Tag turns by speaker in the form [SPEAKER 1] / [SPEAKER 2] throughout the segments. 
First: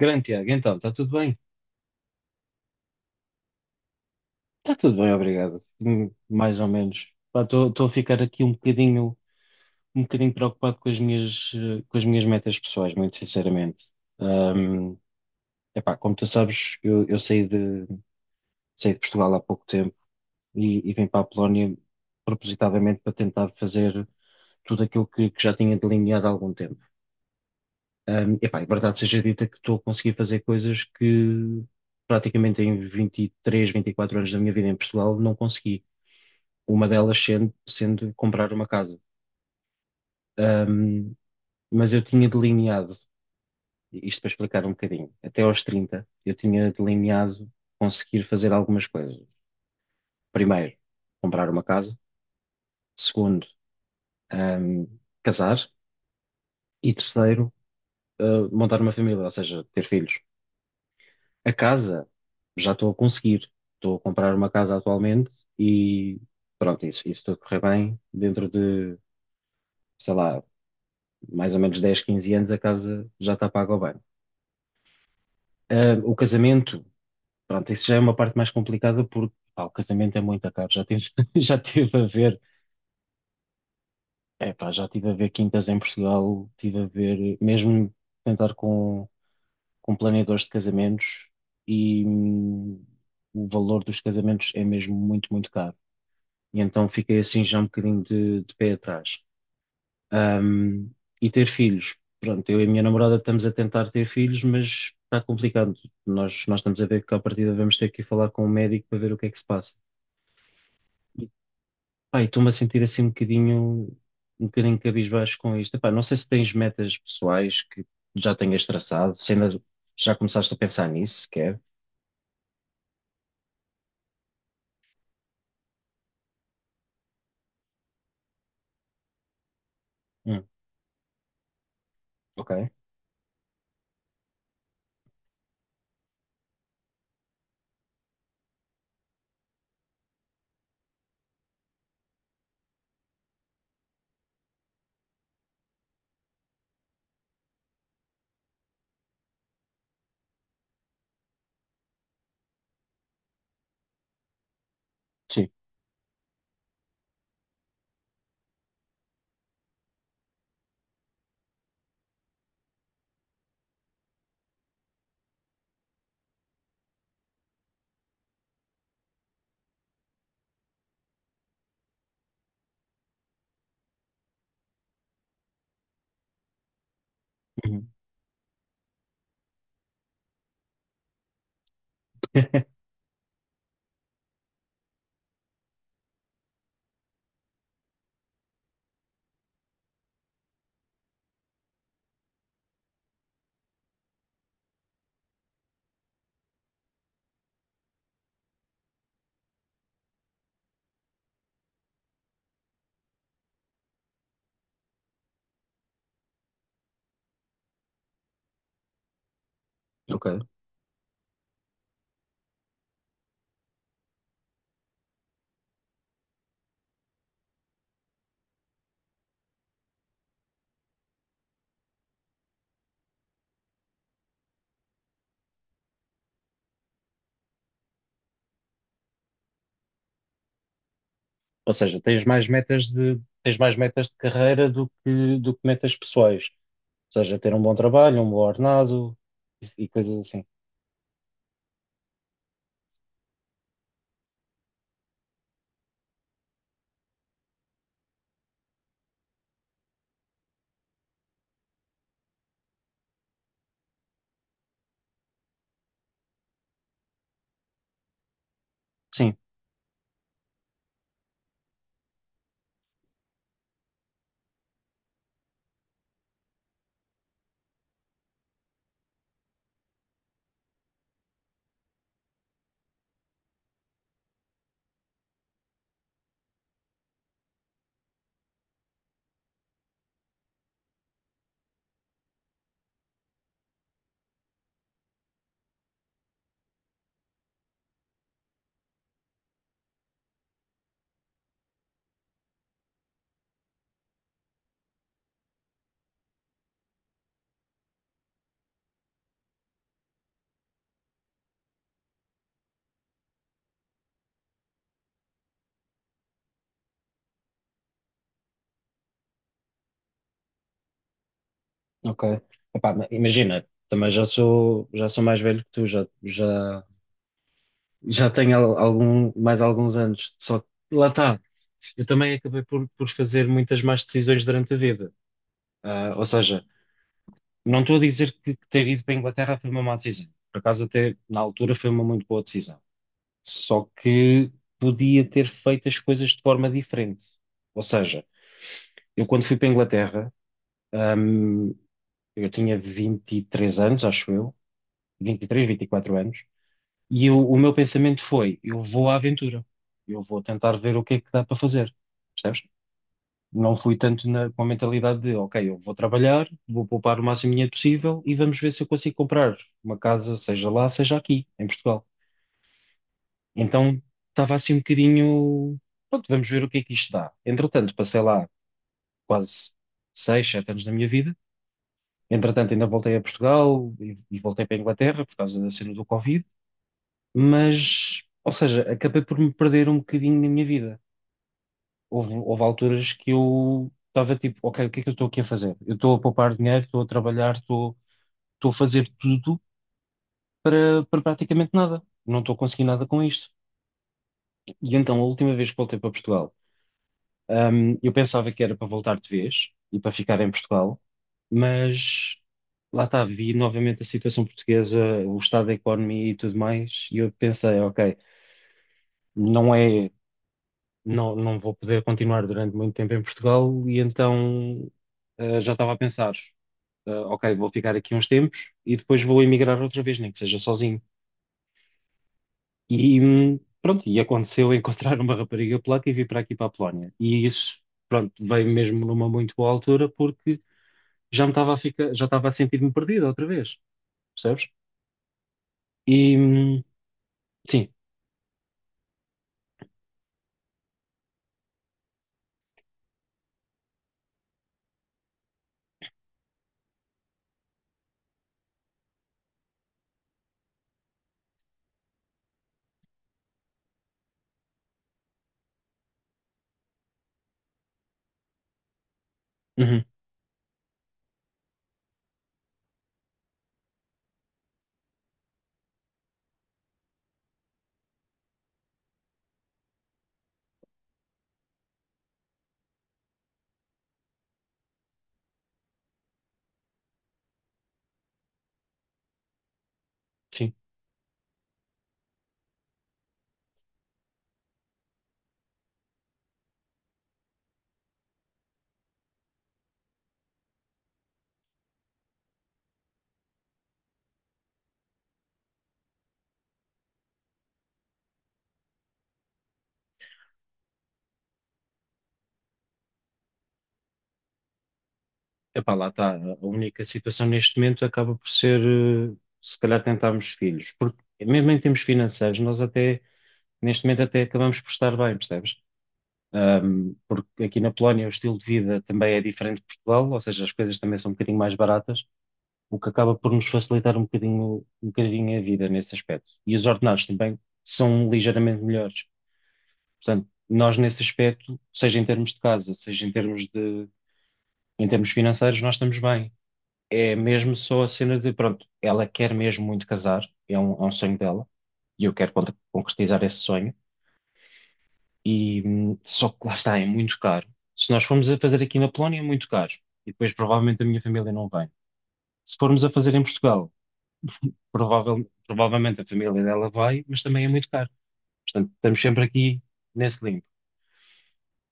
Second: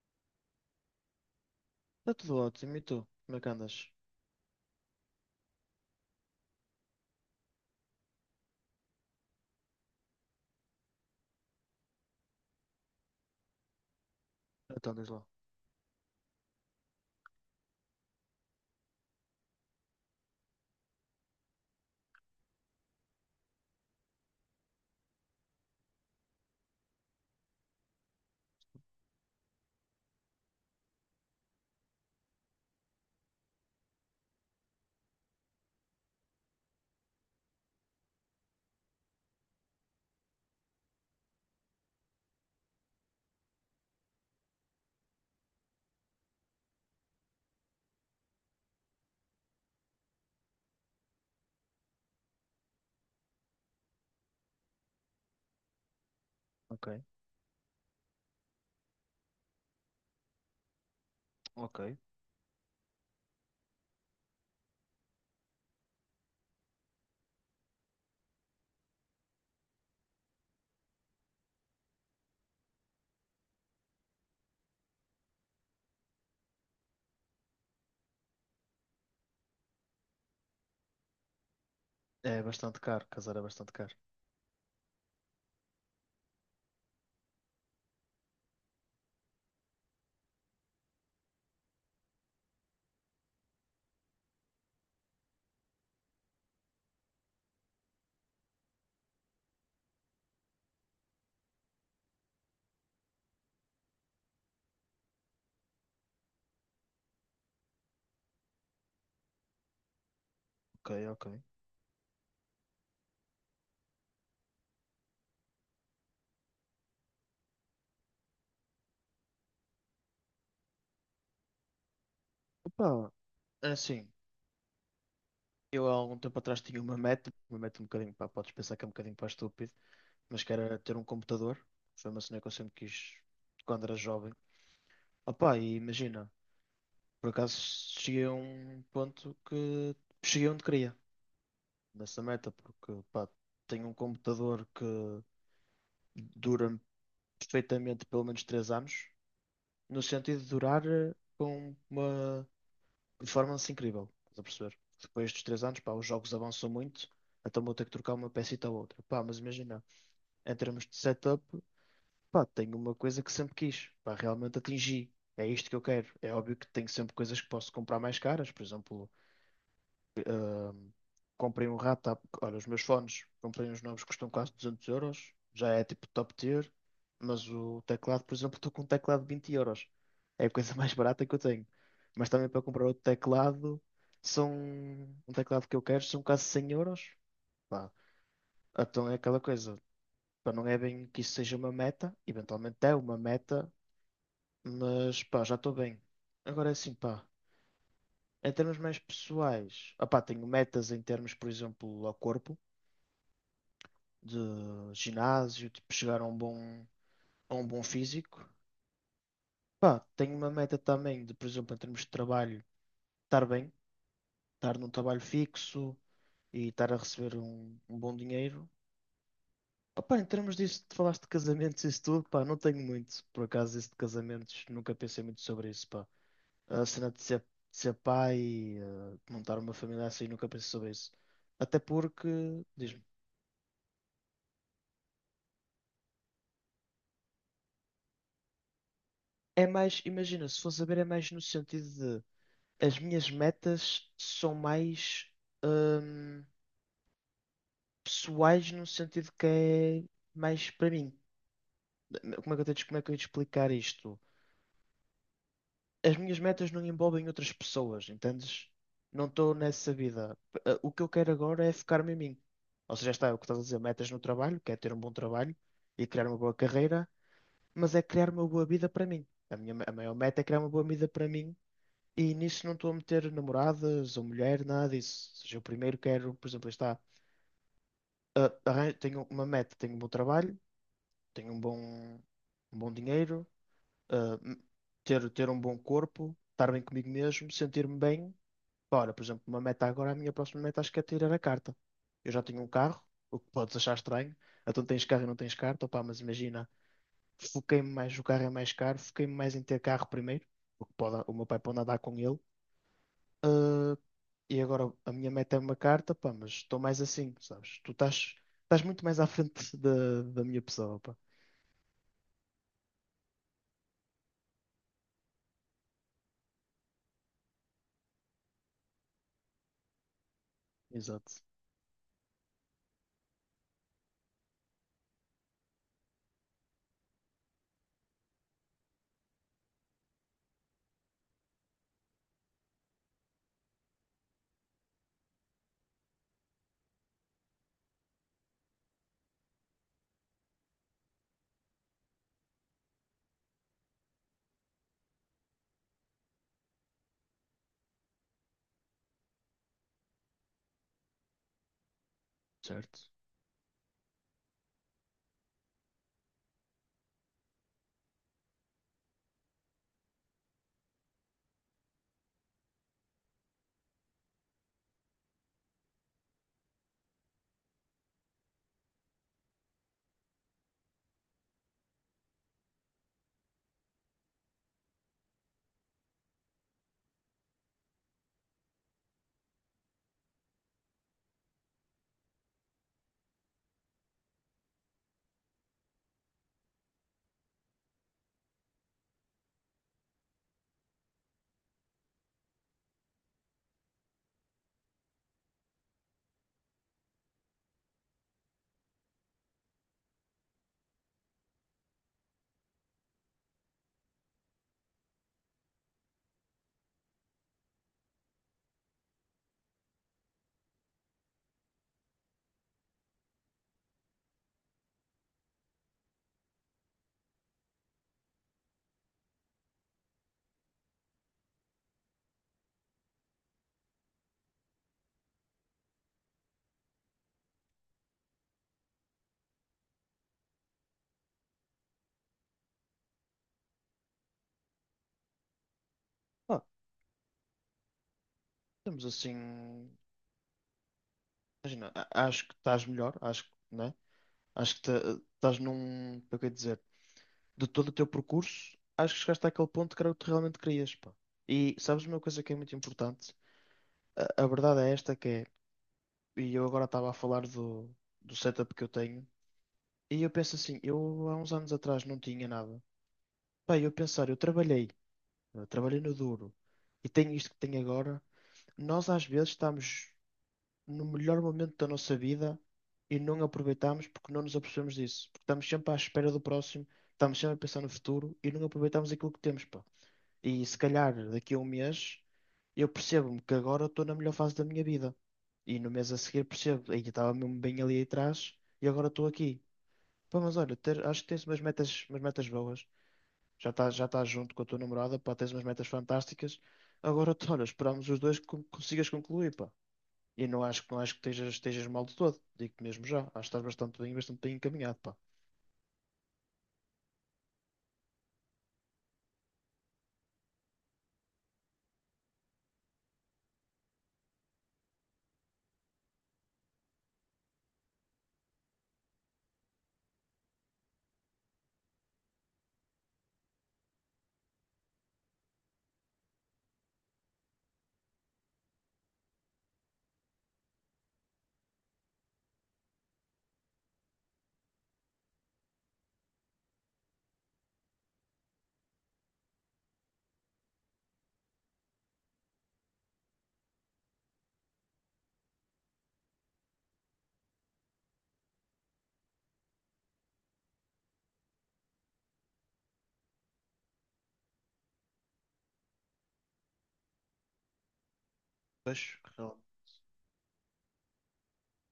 [SPEAKER 1] Grande Tiago, então, está tudo bem?
[SPEAKER 2] Está tudo ótimo. E tu? Como é que andas?
[SPEAKER 1] Está tudo bem, obrigado. Mais ou menos. Estou a ficar aqui um bocadinho preocupado com as minhas metas pessoais, muito sinceramente.
[SPEAKER 2] Então
[SPEAKER 1] Hum,
[SPEAKER 2] diz lá.
[SPEAKER 1] Epá, como tu sabes, eu saí de Portugal há pouco tempo e vim para a Polónia propositadamente para tentar fazer tudo aquilo que já tinha delineado há algum tempo. Epá, e verdade seja dita que estou a conseguir fazer coisas que praticamente em 23, 24 anos da minha vida em Portugal não consegui. Uma delas sendo comprar uma casa. Ahm, mas eu tinha delineado, isto para explicar um bocadinho, até aos 30 eu tinha delineado conseguir fazer algumas coisas. Primeiro, comprar uma casa. Segundo, ahm, casar.
[SPEAKER 2] Ok,
[SPEAKER 1] E terceiro, montar uma família, ou seja, ter filhos. A
[SPEAKER 2] ok.
[SPEAKER 1] casa, já estou a conseguir. Estou a comprar uma casa atualmente e pronto, isso tudo correr bem. Dentro de, sei lá, mais ou menos 10 15 anos, a casa já está paga ao bem. Ah, o casamento, pronto, isso já é uma parte mais complicada porque pá, o casamento é muito caro. Já tive, já tive a
[SPEAKER 2] É
[SPEAKER 1] ver,
[SPEAKER 2] bastante caro, casar é bastante caro.
[SPEAKER 1] é, pá, já tive a ver quintas em Portugal, tive a ver, mesmo tentar com planeadores de casamentos e o valor dos casamentos é mesmo muito, muito caro. E então fiquei assim já um bocadinho de pé atrás. Um, e ter filhos. Pronto, eu e a minha namorada estamos a tentar ter filhos, mas está complicado. Nós estamos a ver que à partida vamos ter que ir falar com o médico para ver o que é que se passa.
[SPEAKER 2] Ok, ok.
[SPEAKER 1] E, pá, e estou-me a sentir assim um bocadinho cabisbaixo com isto. Epá, não sei se tens metas pessoais que já tenhas traçado, se ainda já começaste a pensar nisso sequer.
[SPEAKER 2] Opa, é assim, eu há algum tempo atrás tinha uma meta um bocadinho, pá, podes pensar que é um bocadinho para estúpido, mas
[SPEAKER 1] Hum,
[SPEAKER 2] que era ter um computador. Foi uma cena que
[SPEAKER 1] ok,
[SPEAKER 2] eu sempre quis quando era jovem. Opa, e imagina, por acaso cheguei a um ponto que cheguei onde queria nessa meta, porque pá, tenho um computador que dura perfeitamente pelo menos 3 anos. No sentido de durar com uma performance incrível, estás a perceber? Depois dos
[SPEAKER 1] sim.
[SPEAKER 2] 3 anos, pá, os jogos avançam muito, então vou ter que trocar uma pecita ou outra. Pá, mas imagina, em termos de setup, pá, tenho uma coisa que sempre quis, pá, realmente atingi. É isto que eu quero. É óbvio que tenho sempre coisas que posso comprar mais caras, por exemplo, comprei um rato. Olha, os meus fones, comprei uns novos que custam quase 200 euros. Já é tipo top tier. Mas o
[SPEAKER 1] Uhum.
[SPEAKER 2] teclado, por exemplo, estou com um teclado de 20 euros. É a coisa mais barata que eu tenho. Mas também para comprar outro teclado, são um teclado que eu quero, são quase 100 euros. Pá, então é aquela coisa. Pá, não é bem que isso seja uma meta. Eventualmente é uma meta. Mas pá, já estou bem. Agora é assim, pá. Em termos mais pessoais, opá, tenho metas em termos, por exemplo, ao corpo. De ginásio, tipo, chegar a um bom físico. Pá,
[SPEAKER 1] Ok.
[SPEAKER 2] tenho uma meta também de, por exemplo, em termos de trabalho, estar bem, estar num trabalho fixo e estar a receber um bom dinheiro. Opa, em termos disso, tu falaste de casamentos e isso tudo, pá, não tenho muito, por acaso, isso de casamentos, nunca pensei muito sobre isso, pá. A cena de ser pai e de montar uma família assim, nunca pensei sobre isso.
[SPEAKER 1] Ou
[SPEAKER 2] Até
[SPEAKER 1] seja, tens
[SPEAKER 2] porque,
[SPEAKER 1] mais metas
[SPEAKER 2] diz-me,
[SPEAKER 1] de, tens mais metas de carreira do que metas pessoais. Seja, ter um bom trabalho, um bom ordenado
[SPEAKER 2] é
[SPEAKER 1] e
[SPEAKER 2] mais,
[SPEAKER 1] coisas assim.
[SPEAKER 2] imagina, se fosse a ver, é mais no sentido de as minhas metas são mais hum, pessoais no sentido que é mais para mim. Como é que eu tenho, como é que eu ia te explicar isto? As minhas metas não envolvem outras pessoas, entendes? Não
[SPEAKER 1] Sim,
[SPEAKER 2] estou nessa vida. O que eu quero agora é focar-me em mim. Ou seja, está é o que estás a dizer, metas no trabalho, que é ter um bom trabalho e criar uma boa carreira, mas é criar uma boa vida para mim. A maior meta é criar uma boa vida para mim e nisso não estou a meter namoradas ou mulher, nada disso. Ou seja, eu primeiro quero, por exemplo, está tenho uma meta, tenho um bom trabalho, tenho um bom dinheiro, ah, m- ter um bom corpo, estar bem comigo mesmo, sentir-me bem. Ora, por exemplo, uma meta agora, a minha próxima meta acho que é tirar a carta. Eu já tenho um carro, o que podes achar estranho. Então tens carro e não tens carta, opá, mas imagina, foquei-me mais, o carro é mais caro, foquei-me mais em ter carro primeiro, o que pode, o meu pai pode andar com ele. Ah, e agora a minha meta é uma carta, pá, mas estou mais assim, sabes? Tu estás, estás muito mais à frente da minha pessoa, pá.
[SPEAKER 1] ok. Epá, imagina, também já sou mais velho que tu, já tenho mais alguns anos. Só que lá está.
[SPEAKER 2] Exato,
[SPEAKER 1] Eu também acabei por fazer muitas más decisões durante a vida. Ah, ou seja, não estou a dizer que ter ido para a Inglaterra foi uma má decisão. Por acaso, até na altura, foi uma muito boa decisão. Só que podia ter feito as coisas de forma diferente. Ou seja, eu quando fui para a Inglaterra. Ahm, eu tinha 23 anos, acho eu, 23, vinte e quatro anos, o meu pensamento foi: eu vou à aventura, eu vou tentar ver o que é que dá para fazer, percebes?
[SPEAKER 2] certo.
[SPEAKER 1] Não fui tanto com a mentalidade de, ok, eu vou trabalhar, vou poupar o máximo de dinheiro possível e vamos ver se eu consigo comprar uma casa, seja lá, seja aqui, em Portugal. Então estava assim um bocadinho, pronto, vamos ver o que é que isto dá. Entretanto, passei lá quase 6, 7 anos da minha vida. Entretanto, ainda voltei a Portugal e voltei para a Inglaterra por causa da cena do Covid, mas, ou seja, acabei por me perder um bocadinho na minha vida. Houve, houve alturas que eu estava tipo, ok, o que é que eu estou aqui a fazer? Eu estou a poupar dinheiro, estou a trabalhar, estou a fazer tudo para praticamente nada. Não estou a conseguir nada com isto. E então, a última vez que voltei para Portugal, eu pensava que era para voltar de vez e para ficar em Portugal. Mas lá está, vi novamente a situação portuguesa, o estado da economia e tudo mais, e eu pensei, ok, não é, não vou poder continuar durante muito tempo em Portugal, e então já estava a pensar, ok, vou ficar aqui uns tempos e depois vou emigrar outra vez, nem que seja sozinho. E pronto, e aconteceu encontrar uma rapariga polaca e vir para aqui para a Polónia. E isso, pronto, veio mesmo numa muito boa altura porque já estava a sentir-me perdido outra vez, percebes? E
[SPEAKER 2] Pá,
[SPEAKER 1] sim,
[SPEAKER 2] temos assim. Imagina, acho que estás melhor, acho que, né? Acho que estás num. Como é que eu ia dizer? De todo o teu percurso, acho que chegaste àquele ponto que era o que tu realmente querias, pá. E sabes uma coisa que é muito importante? A verdade é esta que é. E eu agora estava a falar do, do setup que eu tenho.
[SPEAKER 1] uhum,
[SPEAKER 2] E eu penso assim, eu há uns anos atrás não tinha nada. Pá, eu pensar, eu trabalhei no duro e tenho isto que tenho agora. Nós às vezes estamos no melhor momento da nossa vida e não aproveitamos porque não nos apercebemos disso. Porque estamos sempre à espera do próximo, estamos sempre a pensar no futuro e não aproveitamos aquilo que temos, pá. E
[SPEAKER 1] sim.
[SPEAKER 2] se calhar daqui a um mês eu percebo-me que agora estou na melhor fase da minha vida. E no mês a seguir percebo, aí estava mesmo bem ali atrás e agora estou aqui. Pá, mas olha, acho que tens umas metas boas. Já estás junto com a tua namorada, pá, tens umas metas fantásticas. Agora, olha, esperamos os dois que consigas concluir, pá. E não acho, não acho que estejas, estejas mal de todo. Digo-te mesmo já. Acho que estás bastante bem encaminhado, pá.
[SPEAKER 1] Epá, lá está. A única situação neste momento acaba por ser, eh, se calhar, tentarmos filhos. Porque mesmo em termos financeiros, nós até, neste momento, até acabamos por estar bem, percebes? Porque aqui na Polónia o estilo de vida também é diferente de Portugal, ou seja, as coisas também são um bocadinho mais baratas, o que acaba por nos facilitar um bocadinho a vida nesse aspecto. E os ordenados também são ligeiramente melhores. Portanto, nós nesse aspecto, seja em termos de casa, seja em termos de em termos financeiros, nós estamos bem. É mesmo só a cena de, pronto, ela quer mesmo muito casar, é um sonho dela, e eu quero concretizar esse sonho, e só que lá está, é muito caro. Se nós formos a fazer aqui na Polónia, é muito caro, e depois provavelmente a minha família não vem. Se formos a fazer em Portugal, provavelmente a família dela vai, mas também é muito caro. Portanto,
[SPEAKER 2] Pois,
[SPEAKER 1] estamos sempre
[SPEAKER 2] real.
[SPEAKER 1] aqui nesse limbo.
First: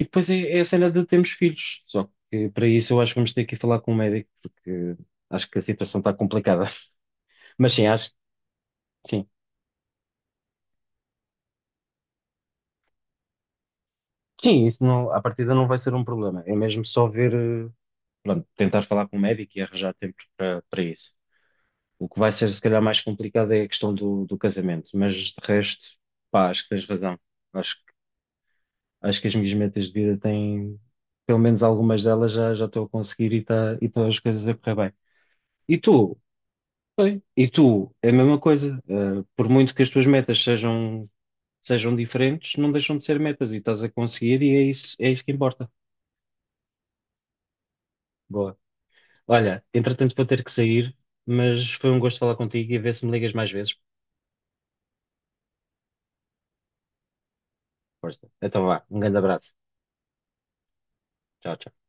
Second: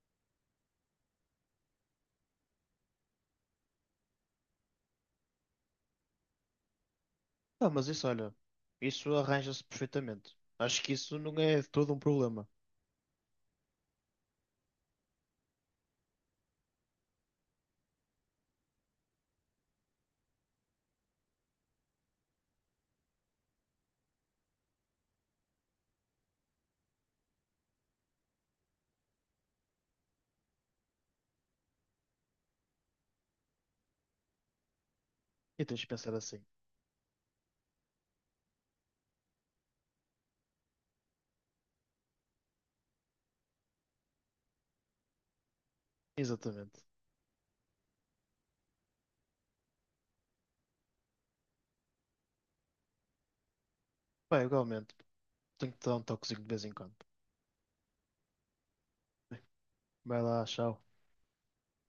[SPEAKER 1] E depois é a cena de termos filhos, só que para isso eu acho que vamos ter que ir falar com um médico, porque acho que a situação está complicada.
[SPEAKER 2] Ah,
[SPEAKER 1] Mas sim,
[SPEAKER 2] mas isso,
[SPEAKER 1] acho que
[SPEAKER 2] olha, isso
[SPEAKER 1] sim.
[SPEAKER 2] arranja-se perfeitamente. Acho que isso não é de todo um problema.
[SPEAKER 1] Sim, isso não, à partida não vai ser um problema. É mesmo só ver, pronto, tentar falar com o médico e arranjar tempo para para isso. O que vai ser se calhar mais complicado é a questão do, do casamento, mas de resto, pá, acho que tens razão. Acho, acho que as minhas metas de vida têm, pelo menos algumas delas já, já estou a conseguir e está e estão as coisas a correr bem.
[SPEAKER 2] E
[SPEAKER 1] E
[SPEAKER 2] tens de pensar
[SPEAKER 1] tu?
[SPEAKER 2] assim.
[SPEAKER 1] E tu? É a mesma coisa. Por muito que as tuas metas sejam, diferentes, não deixam de ser metas e estás a conseguir e é isso que importa.
[SPEAKER 2] Exatamente.
[SPEAKER 1] Boa. Olha, entretanto vou ter que sair, mas foi um gosto falar contigo e a ver se me ligas mais vezes.
[SPEAKER 2] Bem, igualmente. Tenho que te dar um toquezinho de vez em quando.
[SPEAKER 1] Força. Então vá, um grande abraço.
[SPEAKER 2] Vai lá, tchau.
[SPEAKER 1] Tchau, tchau.